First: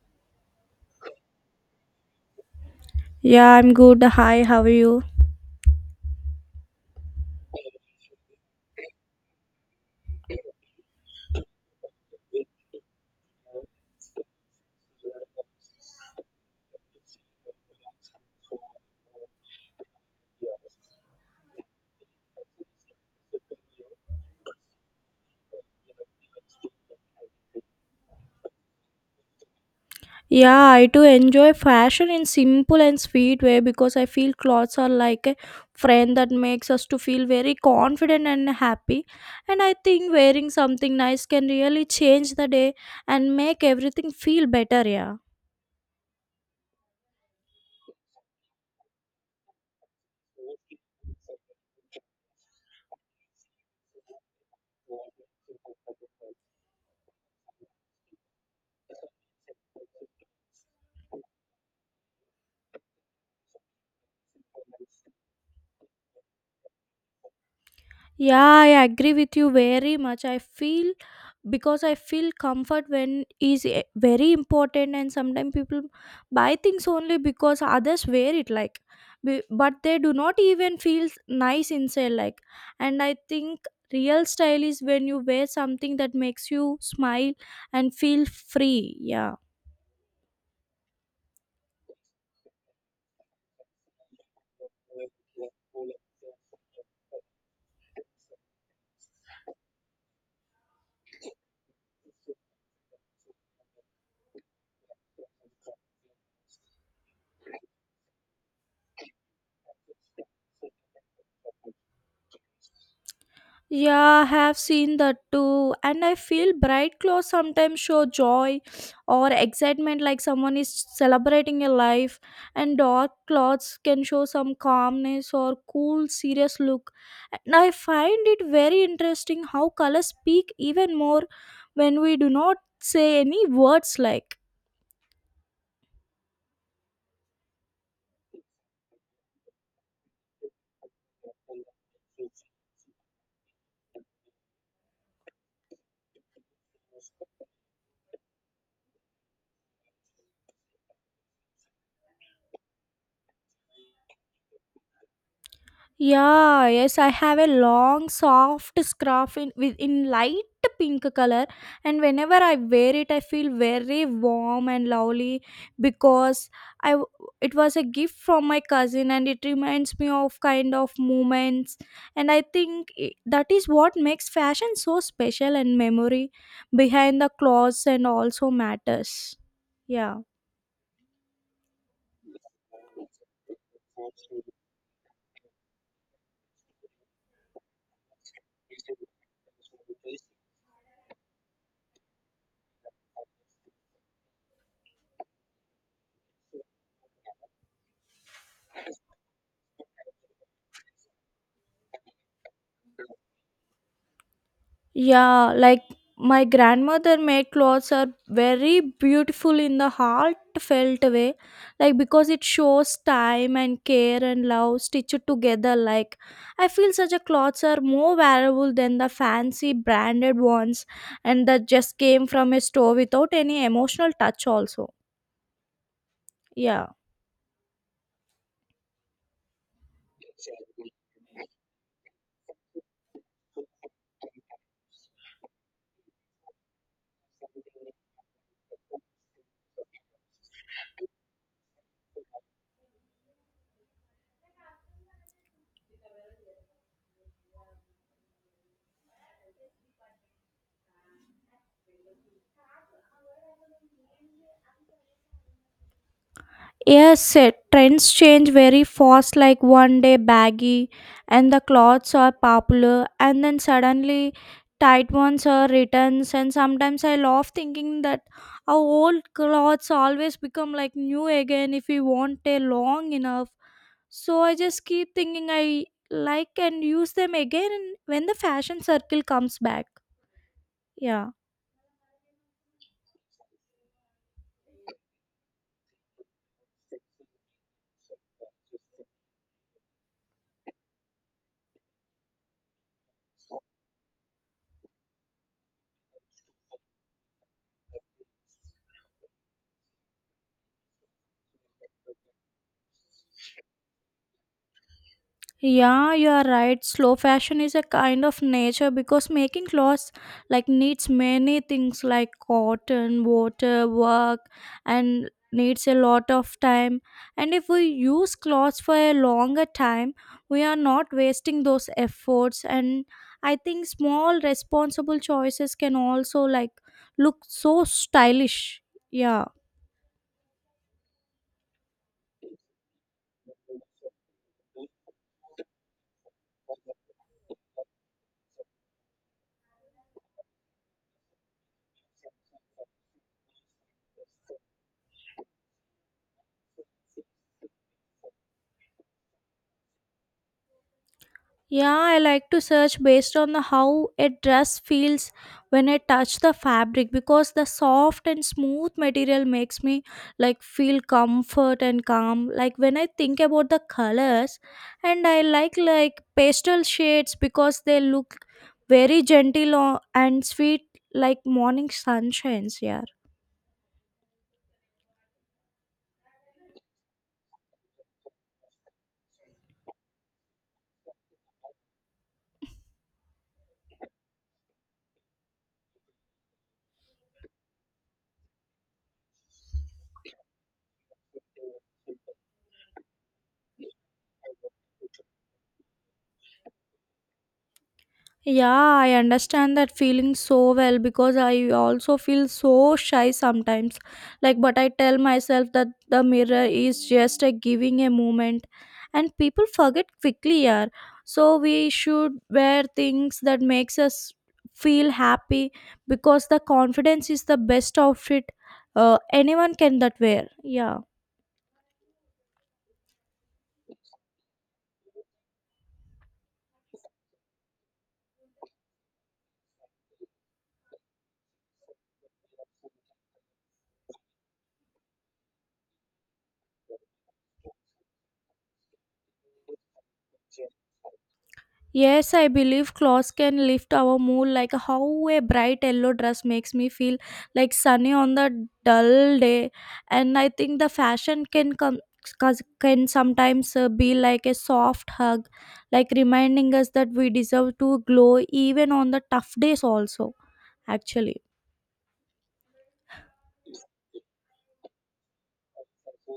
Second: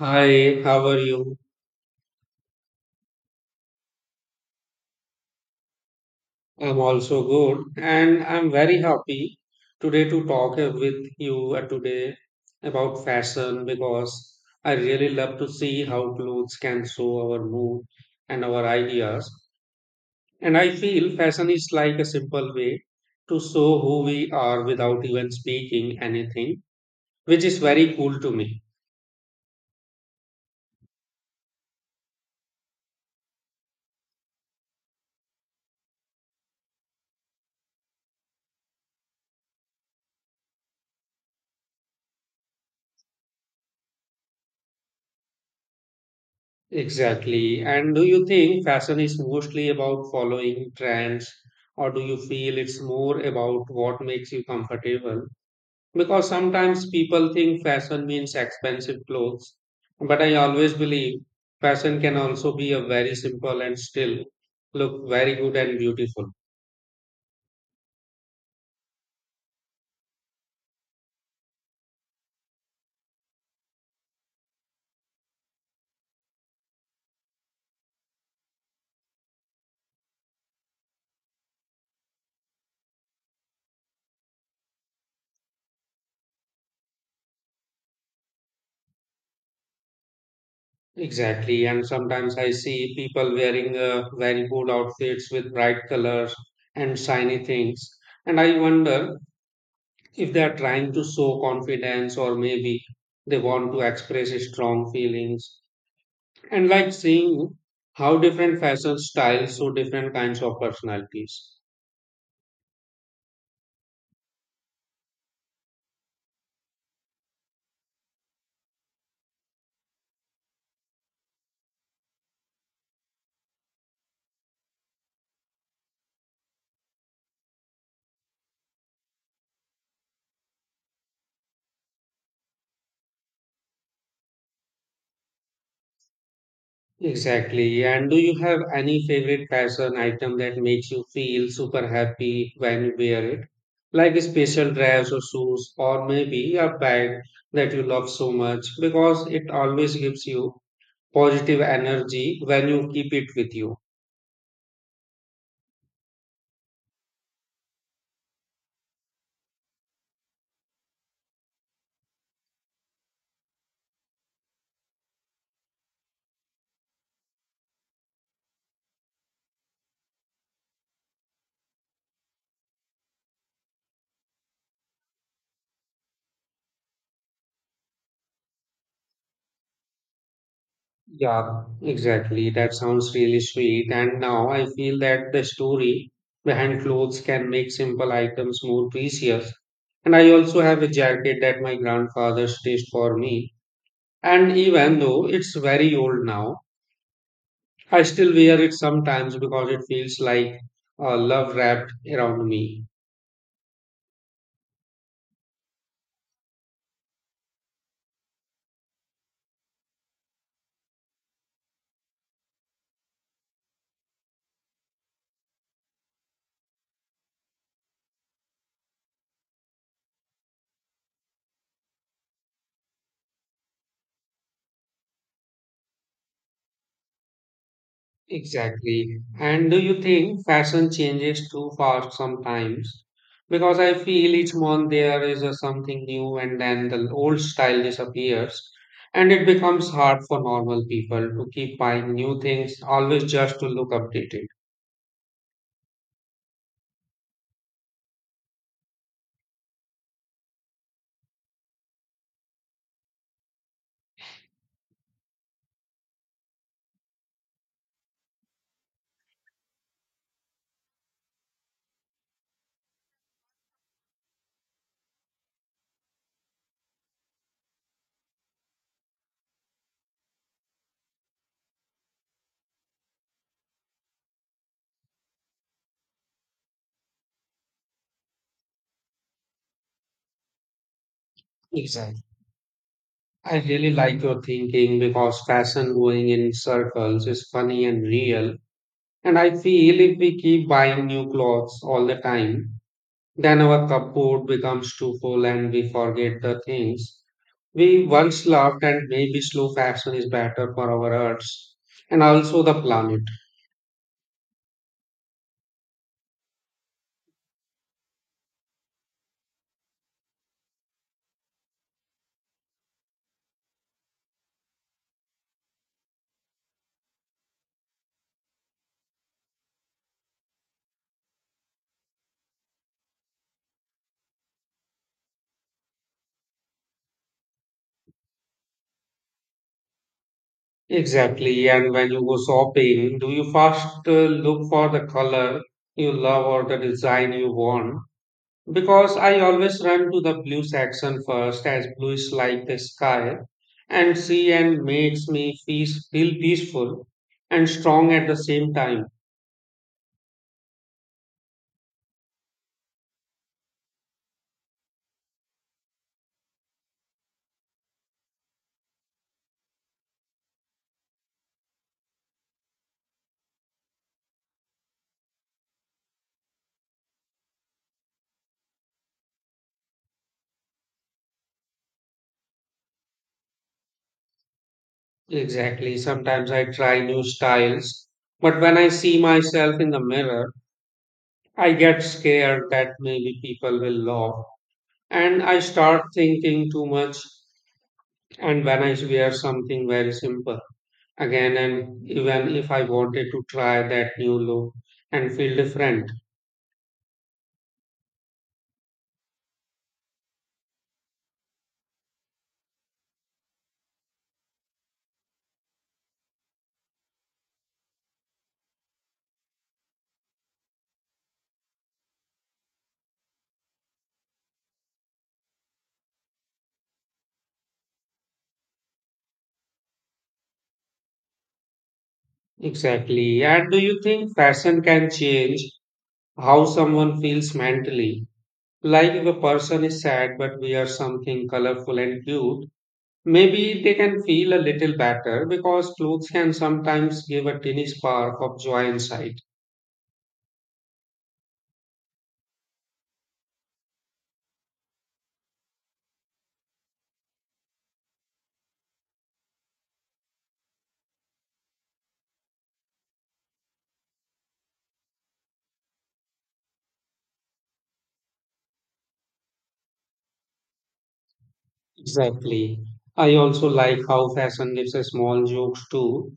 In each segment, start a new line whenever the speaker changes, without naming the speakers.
Hi, how are you?
Yeah, I'm good. Hi, how are you?
I'm also good, and I'm very happy today to talk with you today about fashion because I really love to see how clothes can show our mood and our ideas. And I feel fashion is like a simple way to show who we are without even speaking anything, which is very cool to me.
Yeah, I do enjoy fashion in simple and sweet way because I feel clothes are like a friend that makes us to feel very confident and happy. And I think wearing something nice can really change the day and make everything feel better, yeah.
Exactly. And do you think fashion is mostly about following trends, or do you feel it's more about what makes you comfortable? Because sometimes people think fashion means expensive clothes, but I always believe fashion can also be a very simple and still look very good and beautiful.
Yeah, I agree with you very much. I feel because I feel comfort when is very important, and sometimes people buy things only because others wear it, like, but they do not even feel nice inside, like. And I think real style is when you wear something that makes you smile and feel free. Yeah.
Exactly. And sometimes I see people wearing very good outfits with bright colors and shiny things. And I wonder if they are trying to show confidence or maybe they want to express strong feelings and like seeing how different fashion styles show different kinds of personalities.
Yeah, I have seen that too. And I feel bright clothes sometimes show joy or excitement like someone is celebrating a life, and dark clothes can show some calmness or cool, serious look. And I find it very interesting how colors speak even more when we do not say any words like.
Exactly. And do you have any favorite fashion item that makes you feel super happy when you wear it, like a special dress or shoes or maybe a bag that you love so much because it always gives you positive energy when you keep it with you?
Yeah, yes, I have a long, soft scarf in with in light pink color, and whenever I wear it, I feel very warm and lovely because I w- it was a gift from my cousin, and it reminds me of kind of moments, and I think that is what makes fashion so special and memory behind the clothes and also matters. Yeah.
Yeah, exactly. That sounds really sweet. And now I feel that the story behind clothes can make simple items more precious. And I also have a jacket that my grandfather stitched for me. And even though it's very old now, I still wear it sometimes because it feels like love wrapped around me.
Yeah, like my grandmother made clothes are very beautiful in the heartfelt way, like because it shows time and care and love stitched together. Like, I feel such a clothes are more valuable than the fancy branded ones and that just came from a store without any emotional touch, also. Yeah.
Exactly. And do you think fashion changes too fast sometimes? Because I feel each month there is a something new and then the old style disappears, and it becomes hard for normal people to keep buying new things, always just to look updated.
Yes, trends change very fast, like one day baggy and the clothes are popular, and then suddenly tight ones are returns. And sometimes I love thinking that our old clothes always become like new again if we want a long enough. So I just keep thinking I like and use them again when the fashion circle comes back. Yeah.
Exactly. I really like your thinking because fashion going in circles is funny and real. And I feel if we keep buying new clothes all the time, then our cupboard becomes too full and we forget the things we once loved. And maybe slow fashion is better for our hearts and also the planet.
Yeah, you are right. Slow fashion is a kind of nature because making clothes like needs many things like cotton, water, work, and needs a lot of time. And if we use clothes for a longer time, we are not wasting those efforts. And I think small responsible choices can also like look so stylish. Yeah.
Exactly. And when you go shopping, do you first look for the color you love or the design you want? Because I always run to the blue section first, as blue is like the sky and sea and makes me feel peaceful and strong at the same time.
Yeah, I like to search based on the how a dress feels when I touch the fabric because the soft and smooth material makes me like feel comfort and calm. Like when I think about the colors and I like pastel shades because they look very gentle and sweet like morning sunshines, yeah.
Exactly. Sometimes I try new styles, but when I see myself in the mirror, I get scared that maybe people will laugh and I start thinking too much. And when I wear something very simple again, and even if I wanted to try that new look and feel different.
Yeah, I understand that feeling so well because I also feel so shy sometimes. Like, but I tell myself that the mirror is just a giving a moment, and people forget quickly. Yeah, so we should wear things that makes us feel happy because the confidence is the best outfit anyone can that wear. Yeah.
Exactly. And do you think fashion can change how someone feels mentally? Like if a person is sad but wears something colorful and cute, maybe they can feel a little better because clothes can sometimes give a tiny spark of joy inside.
Yes, I believe clothes can lift our mood like how a bright yellow dress makes me feel like sunny on the dull day. And I think the fashion can sometimes be like a soft hug like reminding us that we deserve to glow even on the tough days also, actually.
Exactly. I also like how fashion gives a small jokes too.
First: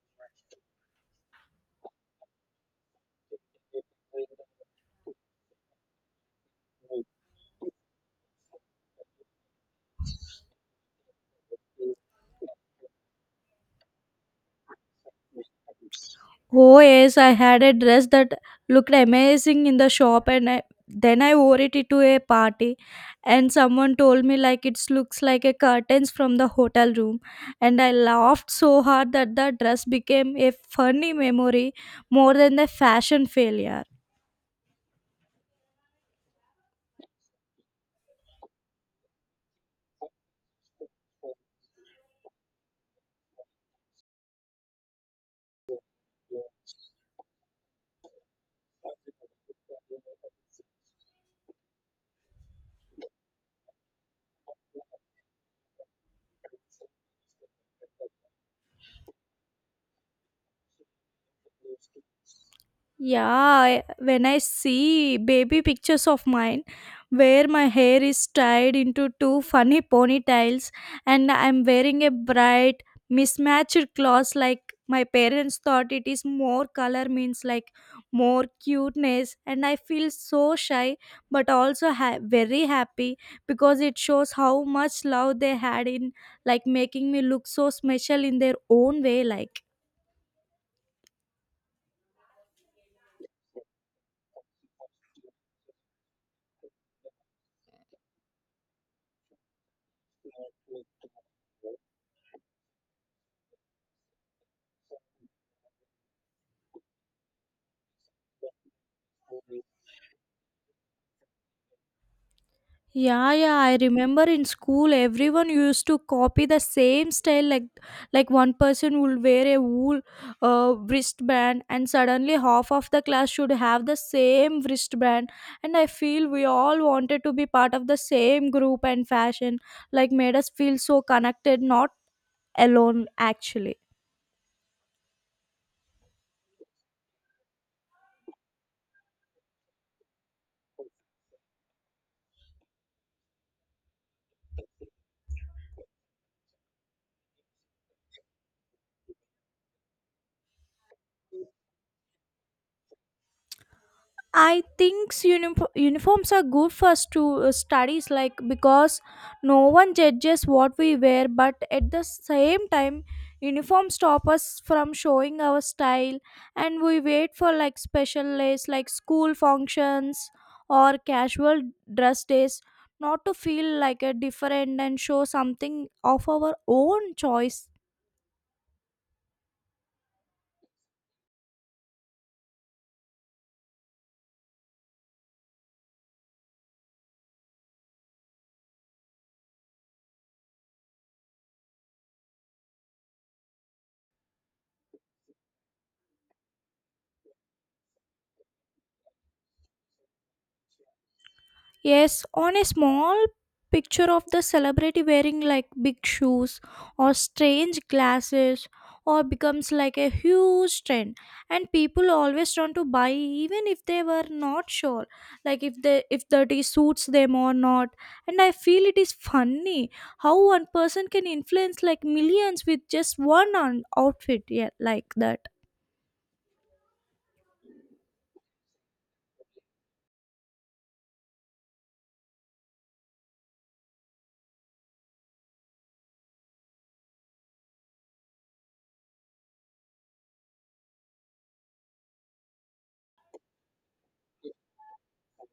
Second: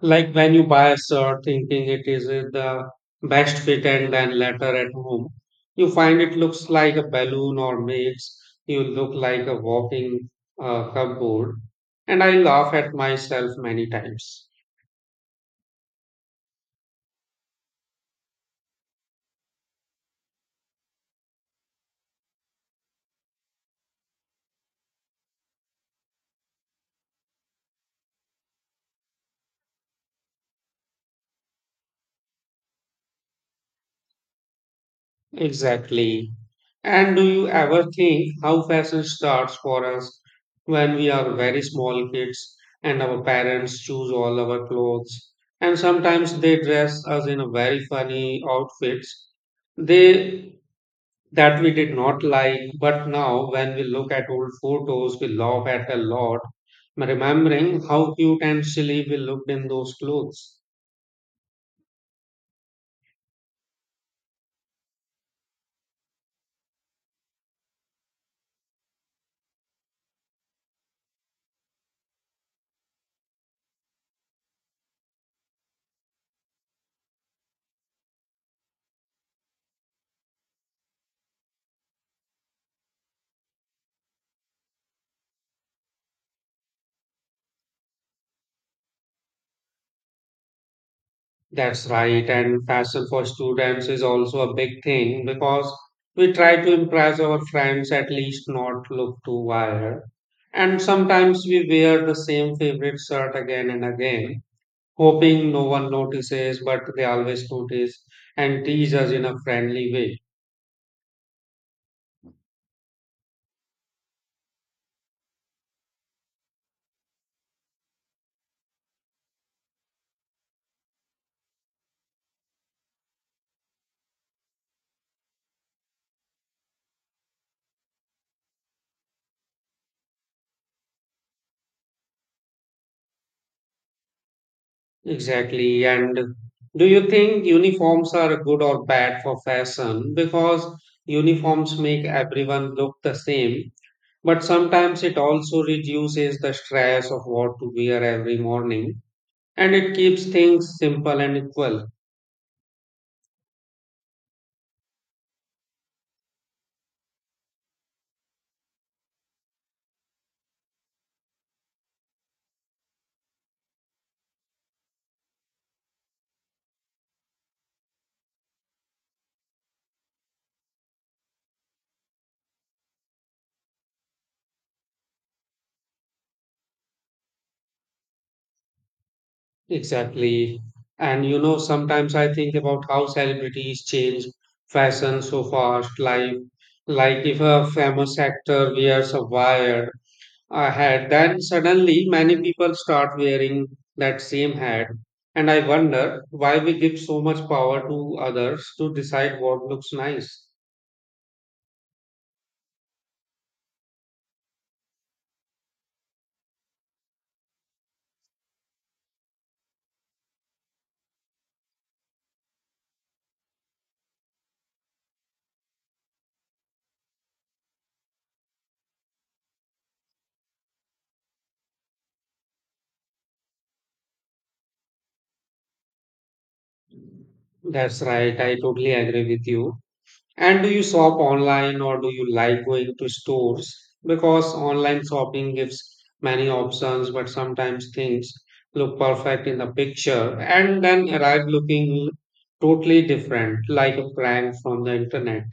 Like when you buy a shirt thinking it is the best fit and then later at home, you find it looks like a balloon or makes you look like a walking cupboard. And I laugh at myself many times.
Oh yes, I had a dress that looked amazing in the shop, and then I wore it to a party and someone told me like it looks like a curtains from the hotel room, and I laughed so hard that the dress became a funny memory more than the fashion failure.
Exactly. And do you ever think how fashion starts for us when we are very small kids and our parents choose all our clothes? And sometimes they dress us in a very funny outfits they that we did not like, but now when we look at old photos, we laugh at a lot, remembering how cute and silly we looked in those clothes.
Yeah, when I see baby pictures of mine where my hair is tied into two funny ponytails and I'm wearing a bright mismatched clothes, like my parents thought it is more color means like more cuteness, and I feel so shy but also very happy, because it shows how much love they had in like making me look so special in their own way like.
That's right. And fashion for students is also a big thing because we try to impress our friends, at least not look too wired. And sometimes we wear the same favorite shirt again and again, hoping no one notices, but they always notice and tease us in a friendly way.
Yeah, yeah, I remember in school everyone used to copy the same style, like one person would wear a wool wristband and suddenly half of the class should have the same wristband, and I feel we all wanted to be part of the same group and fashion like made us feel so connected, not alone, actually.
Exactly. And do you think uniforms are good or bad for fashion? Because uniforms make everyone look the same, but sometimes it also reduces the stress of what to wear every morning and it keeps things simple and equal.
I think uniforms are good for studies, like because no one judges what we wear, but at the same time, uniforms stop us from showing our style, and we wait for like special days, like school functions or casual dress days, not to feel like a different and show something of our own choice.
Exactly. And you know, sometimes I think about how celebrities change fashion so fast. Like if a famous actor wears a wire a hat, then suddenly many people start wearing that same hat. And I wonder why we give so much power to others to decide what looks nice.
Yes, on a small picture of the celebrity wearing like big shoes or strange glasses or becomes like a huge trend, and people always want to buy even if they were not sure like if they if that is suits them or not, and I feel it is funny how one person can influence like millions with just one on outfit, yeah, like that.
That's right. I totally agree with you. And do you shop online or do you like going to stores? Because online shopping gives many options, but sometimes things look perfect in the picture and then arrive looking totally different, like a prank from the internet.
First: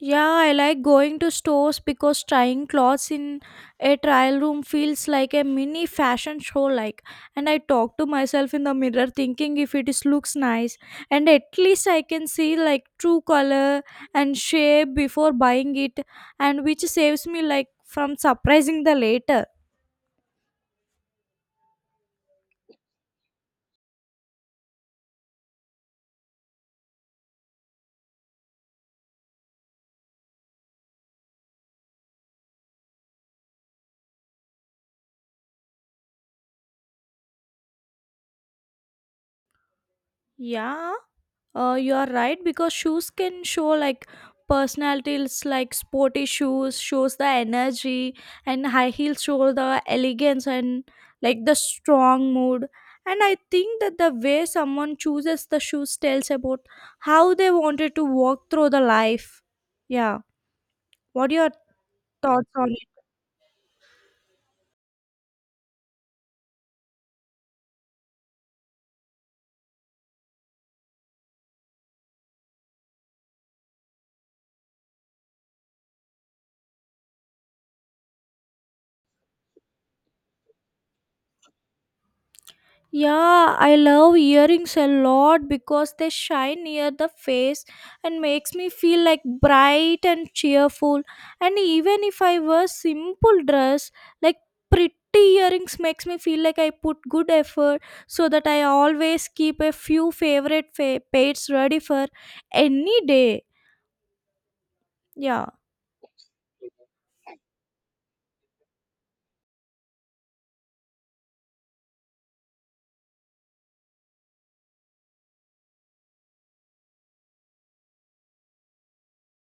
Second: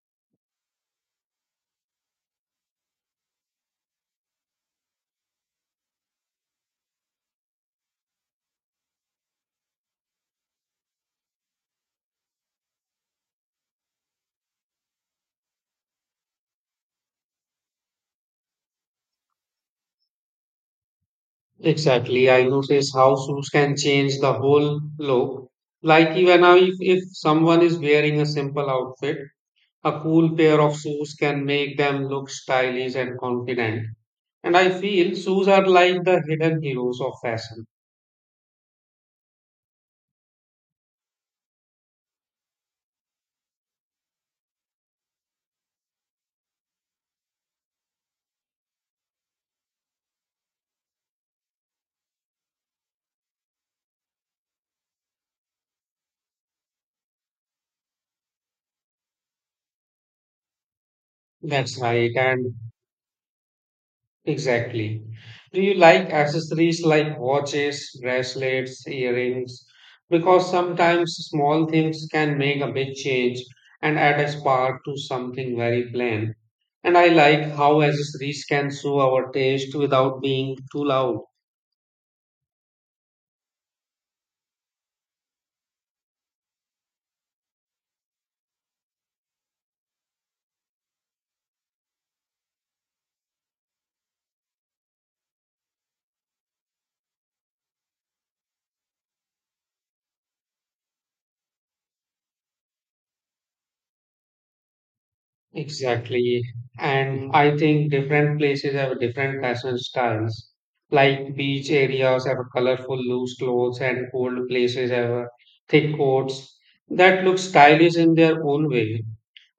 Yeah, I like going to stores because trying clothes in a trial room feels like a mini fashion show, like, and I talk to myself in the mirror thinking if it is looks nice, and at least I can see like true color and shape before buying it, and which saves me like from surprising the later.
Exactly. I notice how shoes can change the whole look. Like even now, if someone is wearing a simple outfit, a cool pair of shoes can make them look stylish and confident. And I feel shoes are like the hidden heroes of fashion.
Yeah. You are right, because shoes can show like personalities, like sporty shoes shows the energy and high heels show the elegance and like the strong mood, and I think that the way someone chooses the shoes tells about how they wanted to walk through the life, yeah. What are your
That's right,
thoughts
and
on?
exactly. Do you like accessories like watches, bracelets, earrings? Because sometimes small things can make a big change and add a spark to something very plain. And I like how accessories can show our taste without being too loud.
Yeah, I love earrings a lot because they shine near the face and makes me feel like bright and cheerful. And even if I wear simple dress, like pretty earrings makes me feel like I put good effort, so that I always keep a few favorite pairs ready for any day. Yeah.
Exactly. And I think different places have different fashion styles. Like beach areas have colorful loose clothes and cold places have thick coats that look stylish in their own way.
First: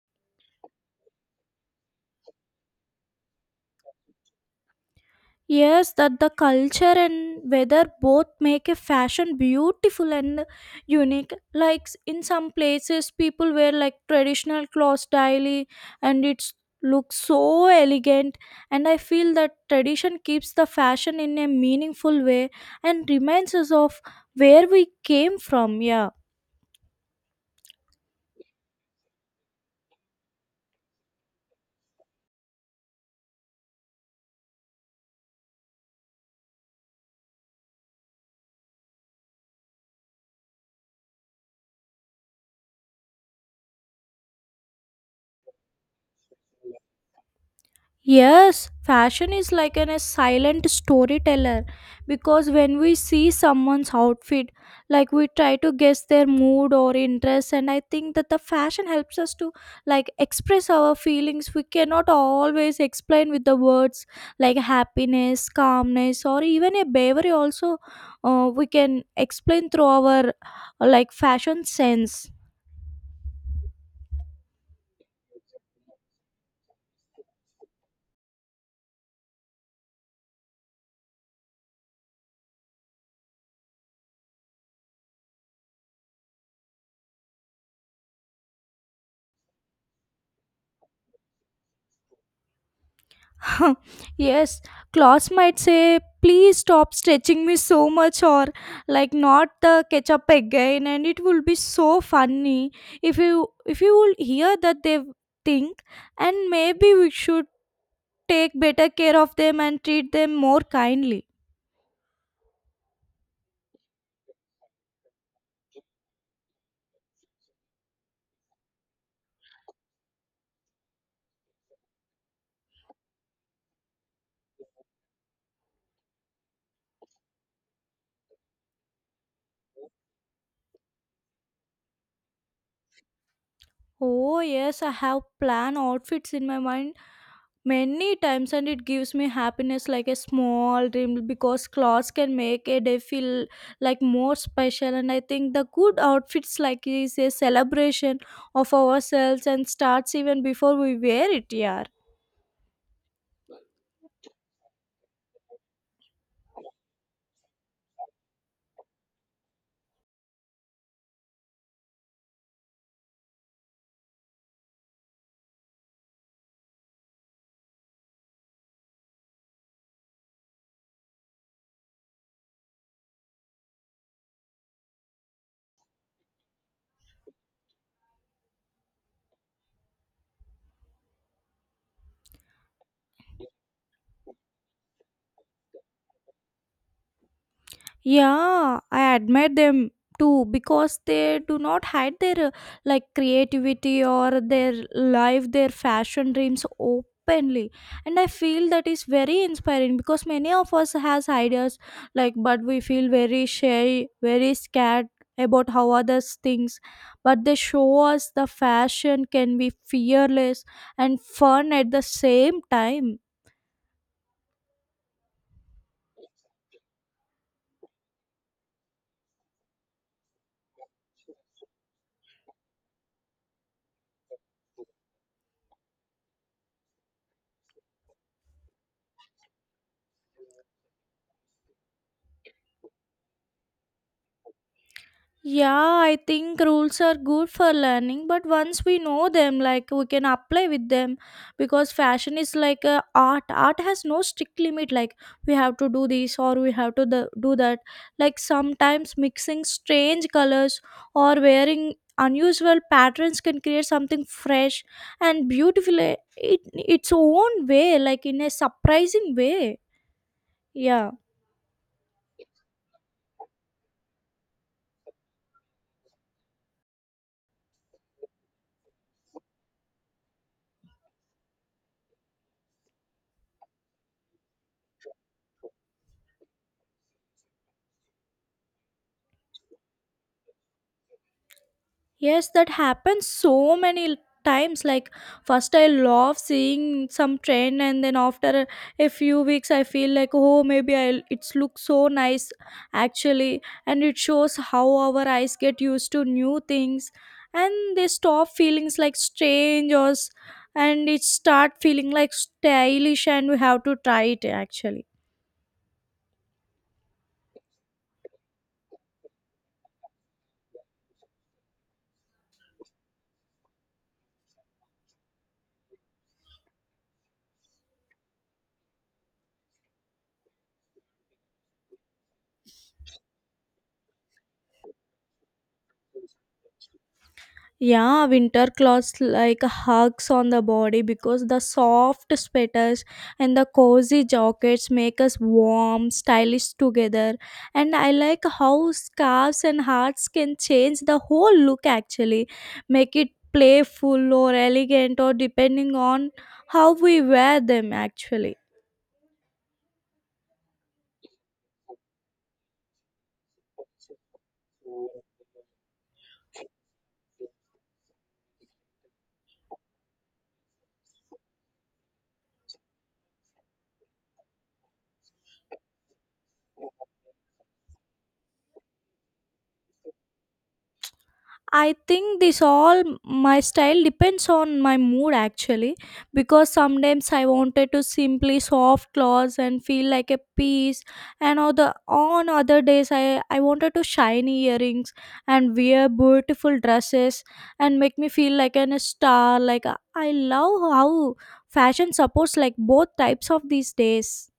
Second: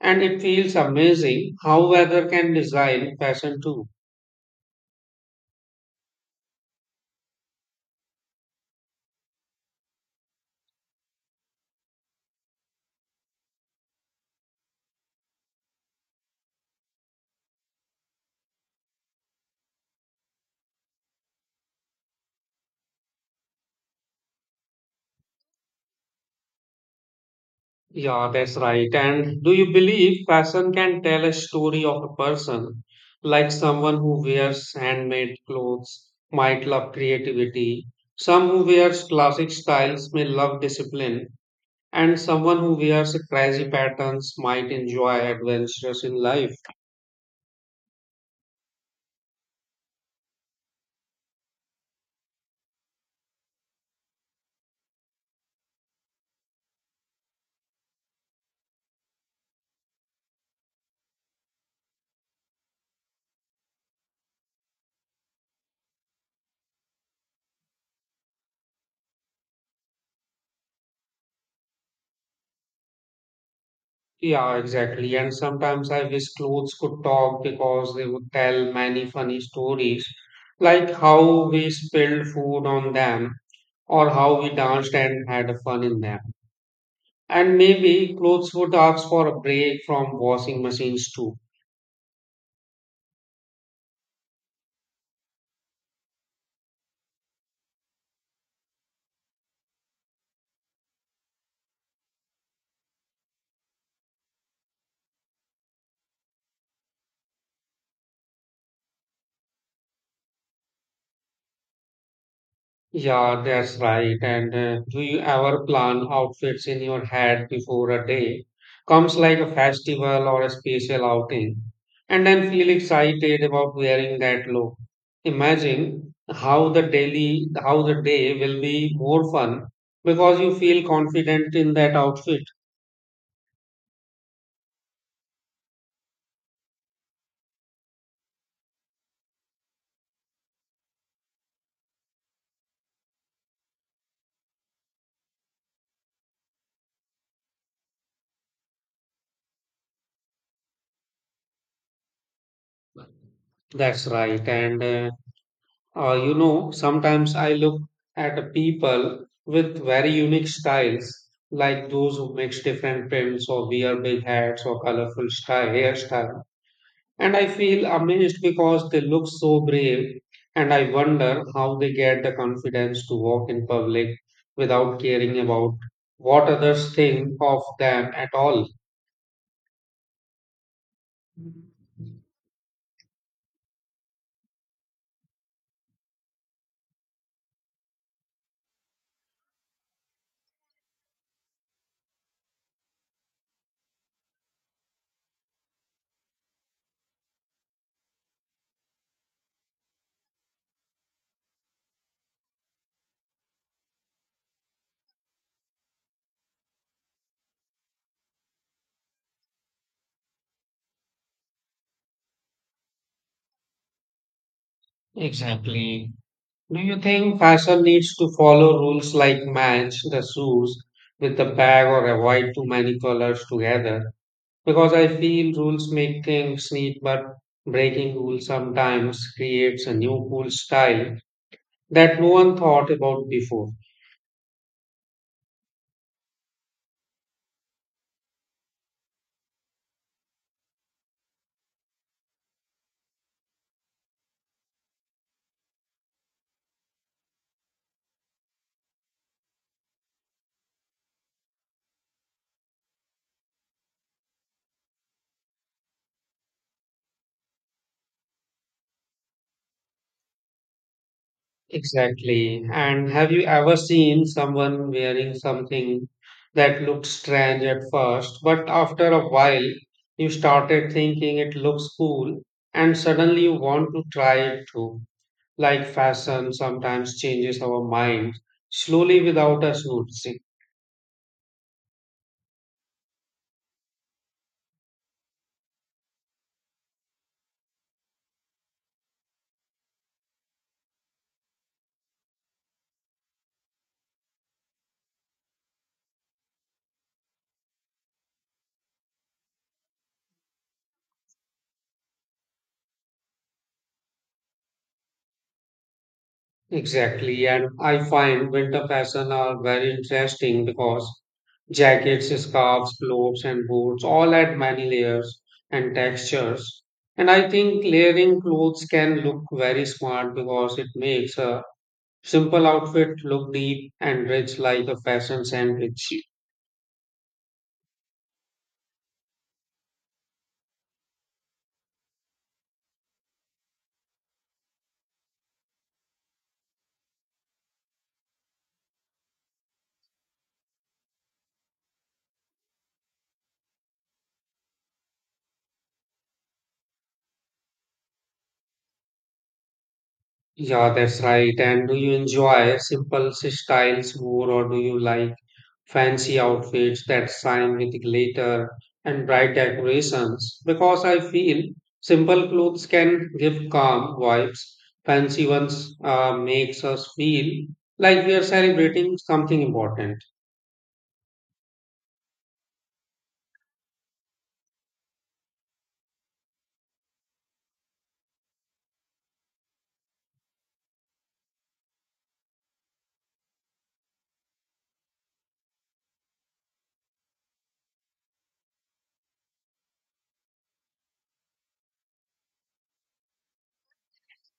And it feels amazing how weather can design fashion too.
Yes, that the culture and weather both make a fashion beautiful and unique. Like in some places, people wear like traditional clothes daily, and it looks so elegant. And I feel that tradition keeps the fashion in a meaningful way and reminds us of where we came from. Yeah.
Yeah, that's right. And do you believe fashion can tell a story of a person? Like someone who wears handmade clothes might love creativity. Some who wears classic styles may love discipline. And someone who wears crazy patterns might enjoy adventures in life.
Yes, fashion is like a silent storyteller, because when we see someone's outfit, like we try to guess their mood or interest, and I think that the fashion helps us to like express our feelings. We cannot always explain with the words like happiness, calmness, or even a bravery. Also, we can explain through our like fashion sense.
Yeah, exactly. And sometimes I wish clothes could talk because they would tell many funny stories, like how we spilled food on them or how we danced and had fun in them. And maybe clothes would ask for a break from washing machines too.
Yes, Klaus might say, please stop stretching me so much, or like not the ketchup again, and it will be so funny if you if you will hear that they think, and maybe we should take better care of them and treat them more kindly.
Yeah, that's right. And do you ever plan outfits in your head before a day comes like a festival or a special outing and then feel excited about wearing that look? Imagine how the daily how the day will be more fun because you feel confident in that outfit.
Oh yes, I have plan outfits in my mind many times, and it gives me happiness like a small dream because clothes can make a day feel like more special, and I think the good outfits like is a celebration of ourselves and starts even before we wear it, yeah.
That's right. And you know, sometimes I look at people with very unique styles, like those who mix different prints or wear big hats or colorful style, hairstyle. And I feel amazed because they look so brave, and I wonder how they get the confidence to walk in public without caring about what others think of them at all.
Yeah, I admire them too, because they do not hide their like creativity or their life, their fashion dreams openly. And I feel that is very inspiring because many of us has ideas like, but we feel very shy, very scared about how others thinks, but they show us the fashion can be fearless and fun at the same time.
Exactly. Do you think fashion needs to follow rules like match the shoes with the bag or avoid too many colors together? Because I feel rules make things neat, but breaking rules sometimes creates a new cool style that no one thought about before.
Yeah, I think rules are good for learning, but once we know them, like we can apply with them because fashion is like a art. Art has no strict limit, like we have to do this or we have to do that. Like sometimes mixing strange colors or wearing unusual patterns can create something fresh and beautiful it its own way, like in a surprising way. Yeah.
Exactly. And have you ever seen someone wearing something that looked strange at first, but after a while you started thinking it looks cool and suddenly you want to try it too? Like fashion sometimes changes our minds slowly without us noticing.
Yes, that happens so many times. Like, first I love seeing some trend, and then after a few weeks, I feel like, oh, maybe it's looks so nice, actually. And it shows how our eyes get used to new things and they stop feelings like strange or and it start feeling like stylish and we have to try it, actually.
Exactly, and I find winter fashion are very interesting because jackets, scarves, clothes, and boots all add many layers and textures. And I think layering clothes can look very smart because it makes a simple outfit look deep and rich like a fashion sandwich.
Yeah, winter clothes like hugs on the body because the soft sweaters and the cozy jackets make us warm, stylish together. And I like how scarves and hats can change the whole look actually, make it playful or elegant or depending on how we wear them actually.
Yeah, that's right. And do you enjoy simple styles more, or do you like fancy outfits that shine with glitter and bright decorations? Because I feel simple clothes can give calm vibes. Fancy ones makes us feel like we are celebrating something important.
I think this all my style depends on my mood actually, because sometimes I wanted to simply soft clothes and feel like a piece, and other on other days I wanted to shiny earrings and wear beautiful dresses and make me feel like a star. Like I love how fashion supports like both types of these days.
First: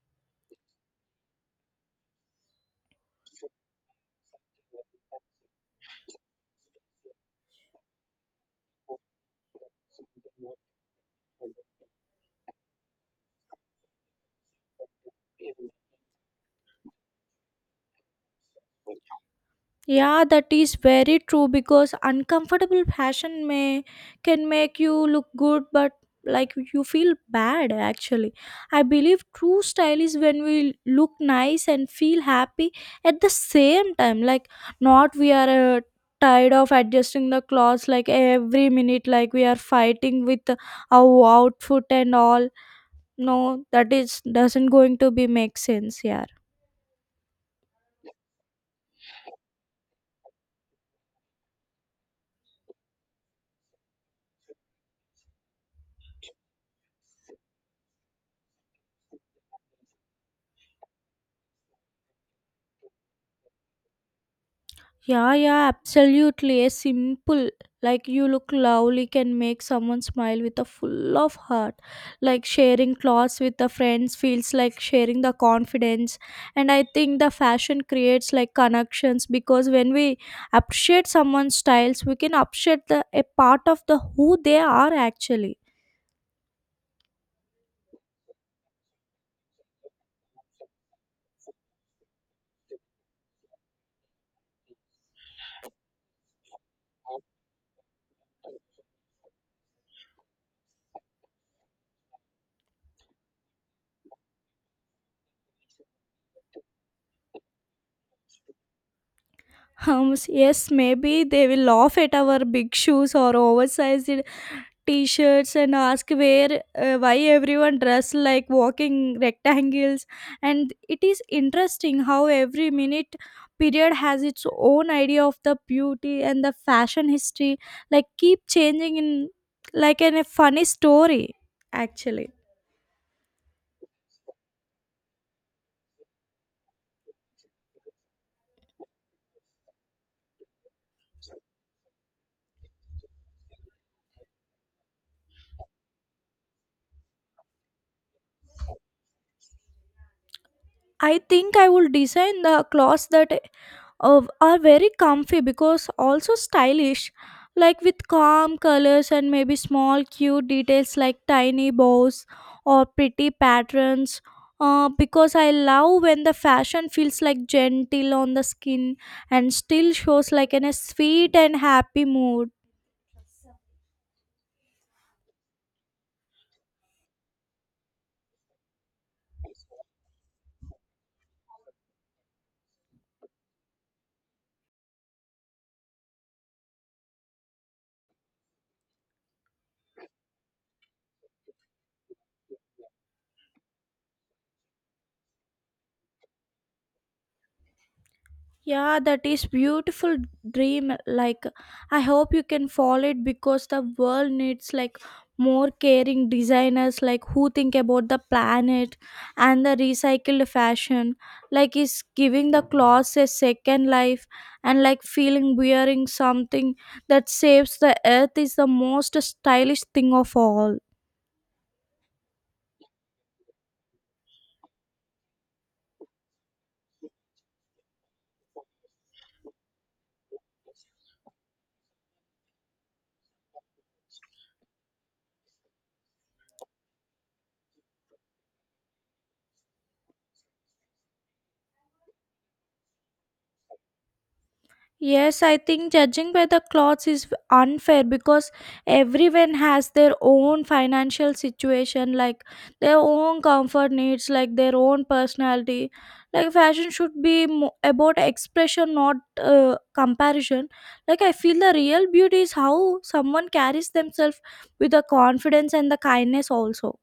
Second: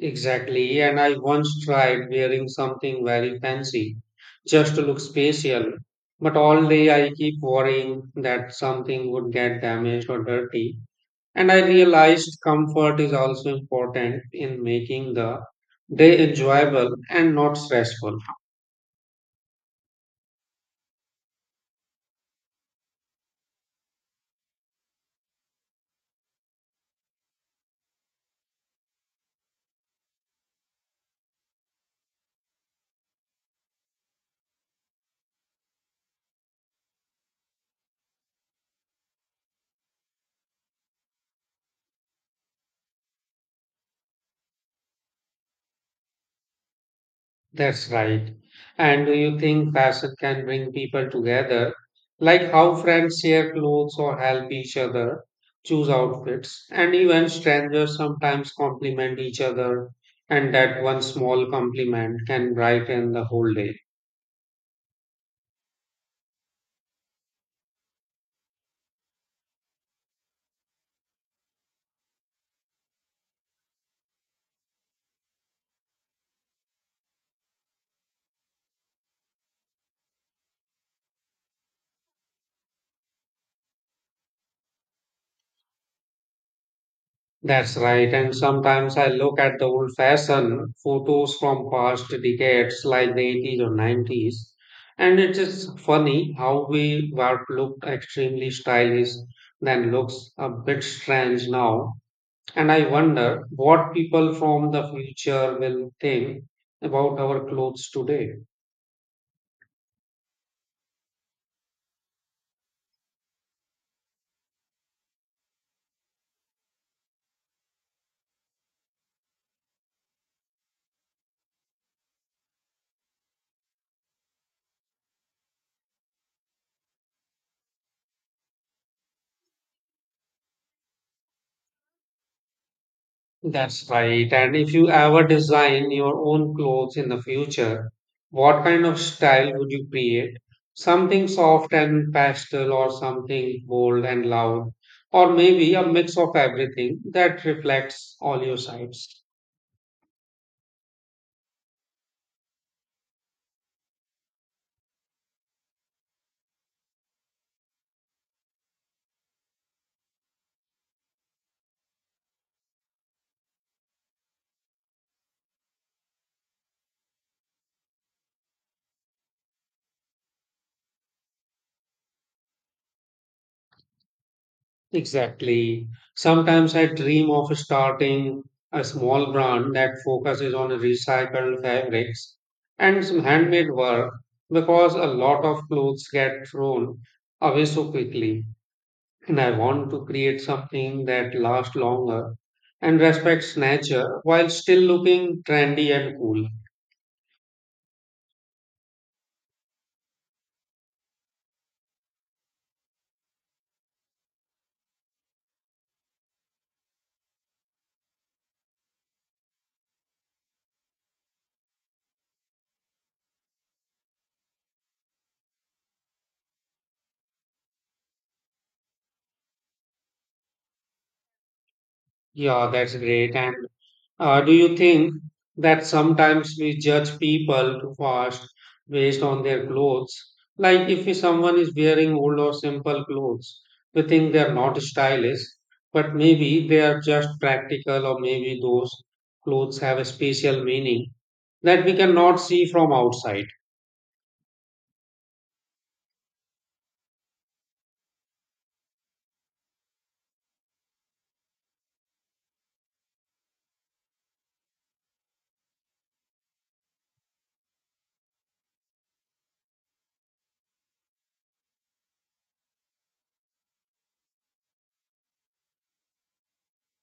Exactly, and I once tried wearing something very fancy just to look spatial, but all day I keep worrying that something would get damaged or dirty. And I realized comfort is also important in making the day enjoyable and not stressful.
Yeah, that is very true, because uncomfortable fashion may can make you look good, but like you feel bad actually. I believe true style is when we look nice and feel happy at the same time, like not we are tired of adjusting the clothes like every minute, like we are fighting with our outfit and all. No, that is doesn't going to be make sense, yeah.
That's right. And do you think fashion can bring people together, like how friends share clothes or help each other choose outfits, and even strangers sometimes compliment each other, and that one small compliment can brighten the whole day.
Yeah, yeah, absolutely. A simple, like you look lovely, can make someone smile with a full of heart. Like sharing clothes with the friends feels like sharing the confidence. And I think the fashion creates like connections, because when we appreciate someone's styles, we can appreciate the a part of the who they are actually.
That's right. And sometimes I look at the old fashioned photos from past decades, like the 80s or 90s, and it is funny how we were looked extremely stylish then looks a bit strange now. And I wonder what people from the future will think about our clothes today.
Yes, maybe they will laugh at our big shoes or oversized t-shirts and ask where why everyone dress like walking rectangles. And it is interesting how every minute period has its own idea of the beauty, and the fashion history like keep changing in, like in a funny story actually.
That's right. And if you ever design your own clothes in the future, what kind of style would you create? Something soft and pastel, or something bold and loud, or maybe a mix of everything that reflects all your sides.
I think I will design the clothes that are very comfy because also stylish, like with calm colors and maybe small cute details like tiny bows or pretty patterns, because I love when the fashion feels like gentle on the skin and still shows like in a sweet and happy mood.
Exactly. Sometimes I dream of starting a small brand that focuses on recycled fabrics and some handmade work because a lot of clothes get thrown away so quickly. And I want to create something that lasts longer and respects nature while still looking trendy and cool.
Yeah, that is beautiful dream. Like, I hope you can follow it, because the world needs like more caring designers, like who think about the planet and the recycled fashion. Like, is giving the clothes a second life, and like feeling wearing something that saves the earth is the most stylish thing of all.
Yeah, that's great. And do you think that sometimes we judge people too fast based on their clothes? Like if someone is wearing old or simple clothes, we think they're not stylish, but maybe they are just practical, or maybe those clothes have a special meaning that we cannot see from outside.
Yes, I think judging by the clothes is unfair, because everyone has their own financial situation, like their own comfort needs, like their own personality. Like fashion should be about expression, not comparison. Like I feel the real beauty is how someone carries themselves with the confidence and the kindness also.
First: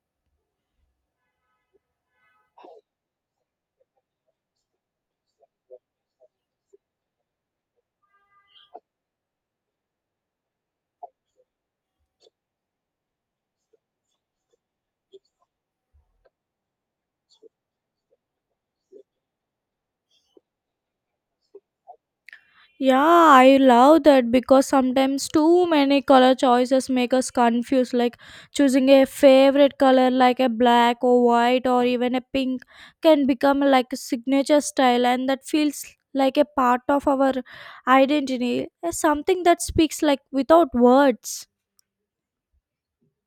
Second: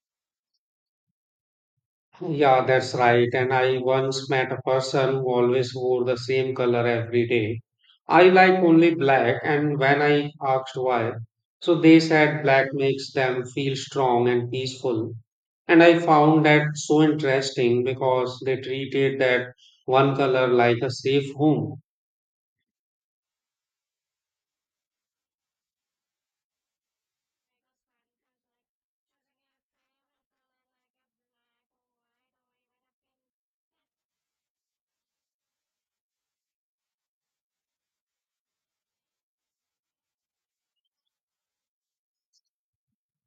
Yeah, that's right. And I once met a person who always wore the same color every day. I like only black, and when I asked why, so they said black makes them feel strong and peaceful. And I found that so interesting because they treated that one color like a safe home.
Yeah, I love that because sometimes too many color choices make us confused. Like choosing a favorite color like a black or white or even a pink can become like a signature style, and that feels like a part of our identity, something that speaks like without words.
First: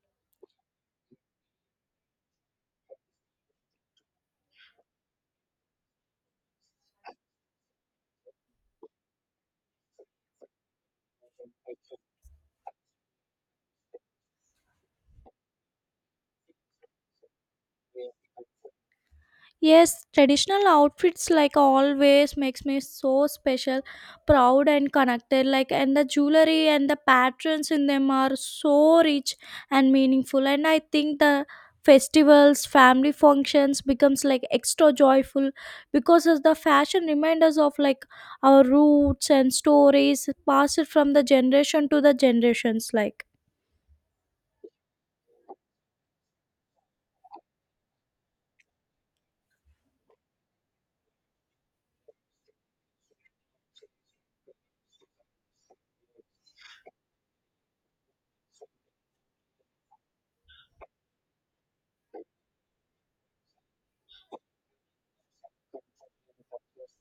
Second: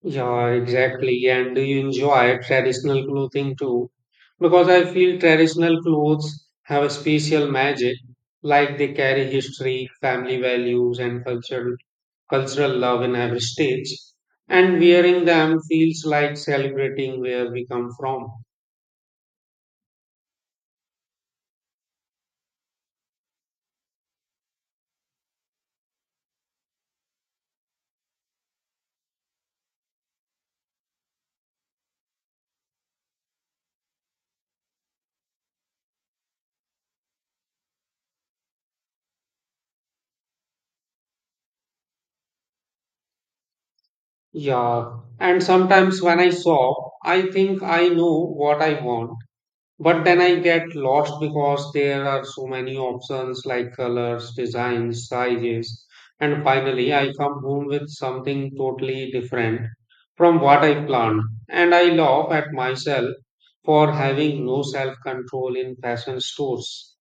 Yeah, exactly. And do you enjoy traditional clothing too? Because I feel traditional clothes have a special magic, like they carry history, family values, and cultural love in every stage. And wearing them feels like celebrating where we come from.
Yes, traditional outfits like always makes me so special, proud and connected. Like and the jewelry and the patterns in them are so rich and meaningful. And I think the festivals, family functions becomes like extra joyful, because as the fashion reminders of like our roots and stories passed from the generation to the generations like.
Yeah. And sometimes when I shop, I think I know what I want. But then I get lost because there are so many options like colors, designs, sizes, and finally I come home with something totally different from what I planned. And I laugh at myself for having no self control in fashion stores.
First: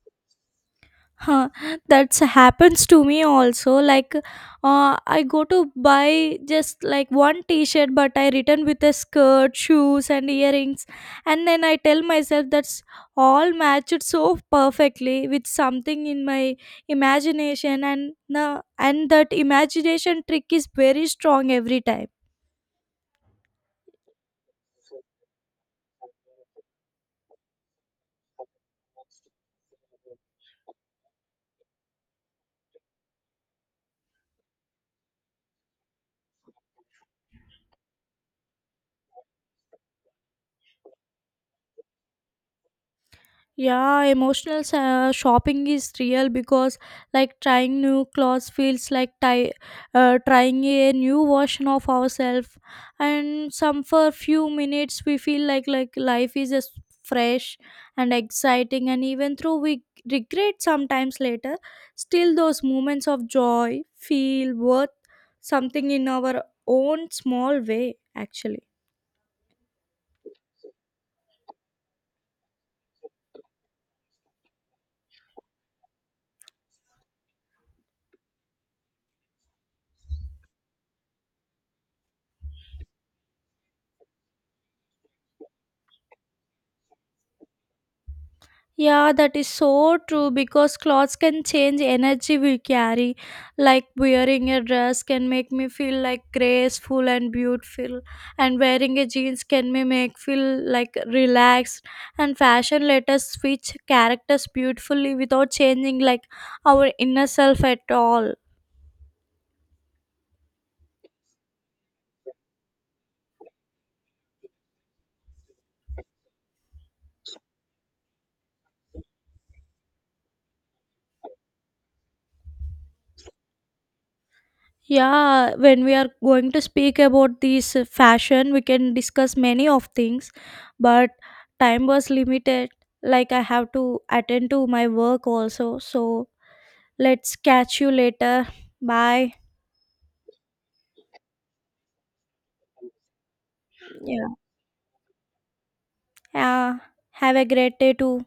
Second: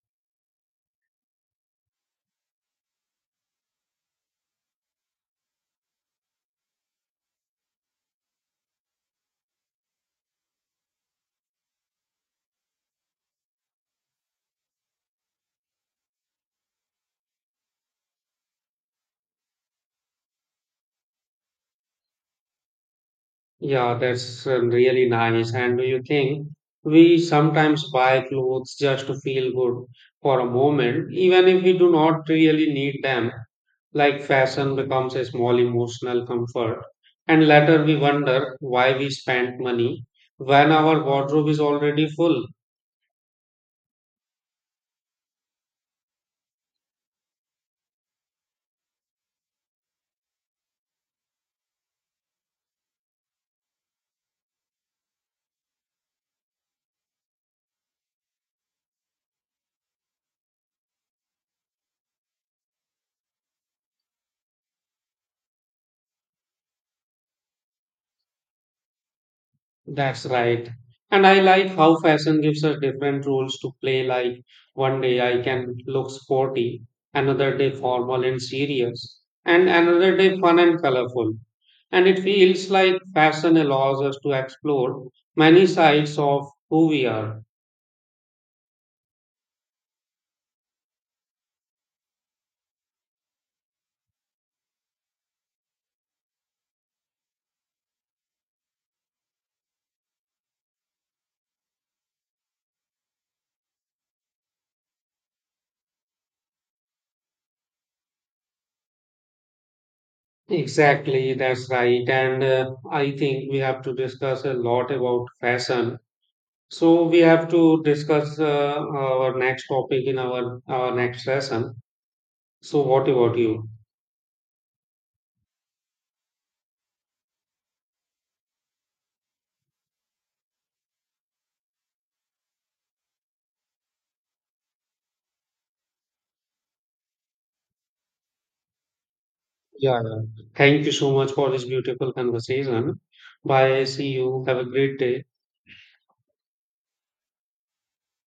Huh, that's happens to me also. Like, I go to buy just like one T-shirt, but I return with a skirt, shoes, and earrings, and then I tell myself that's all matched so perfectly with something in my imagination, and the and that imagination trick is very strong every time.
Yeah, that's really nice. And do you think we sometimes buy clothes just to feel good for a moment, even if we do not really need them? Like fashion becomes a small emotional comfort, and later we wonder why we spent money when our wardrobe is already full.
Yeah, emotional shopping is real, because like trying new clothes feels like trying a new version of ourselves, and some for few minutes we feel like life is as fresh and exciting. And even though we regret sometimes later, still those moments of joy feel worth something in our own small way actually.
That's right. And I like how fashion gives us different roles to play. Like one day I can look sporty, another day formal and serious, and another day fun and colorful. And it feels like fashion allows us to explore many sides of who we are.
Yeah, that is so true because clothes can change energy we carry. Like wearing a dress can make me feel like graceful and beautiful, and wearing a jeans can me make feel like relaxed. And fashion let us switch characters beautifully without changing like our inner self at all.
Exactly, that's right. And I think we have to discuss a lot about fashion. So we have to discuss our next topic in our next session. So, what about you?
Yeah, when we are going to speak about this fashion, we can discuss many of things, but time was limited. Like I have to attend to my work also. So let's catch you later. Bye.
Yeah, yeah. Thank you so much for this beautiful conversation. Bye. See
Yeah.
you. Have a great day.
Yeah. Have a great day too.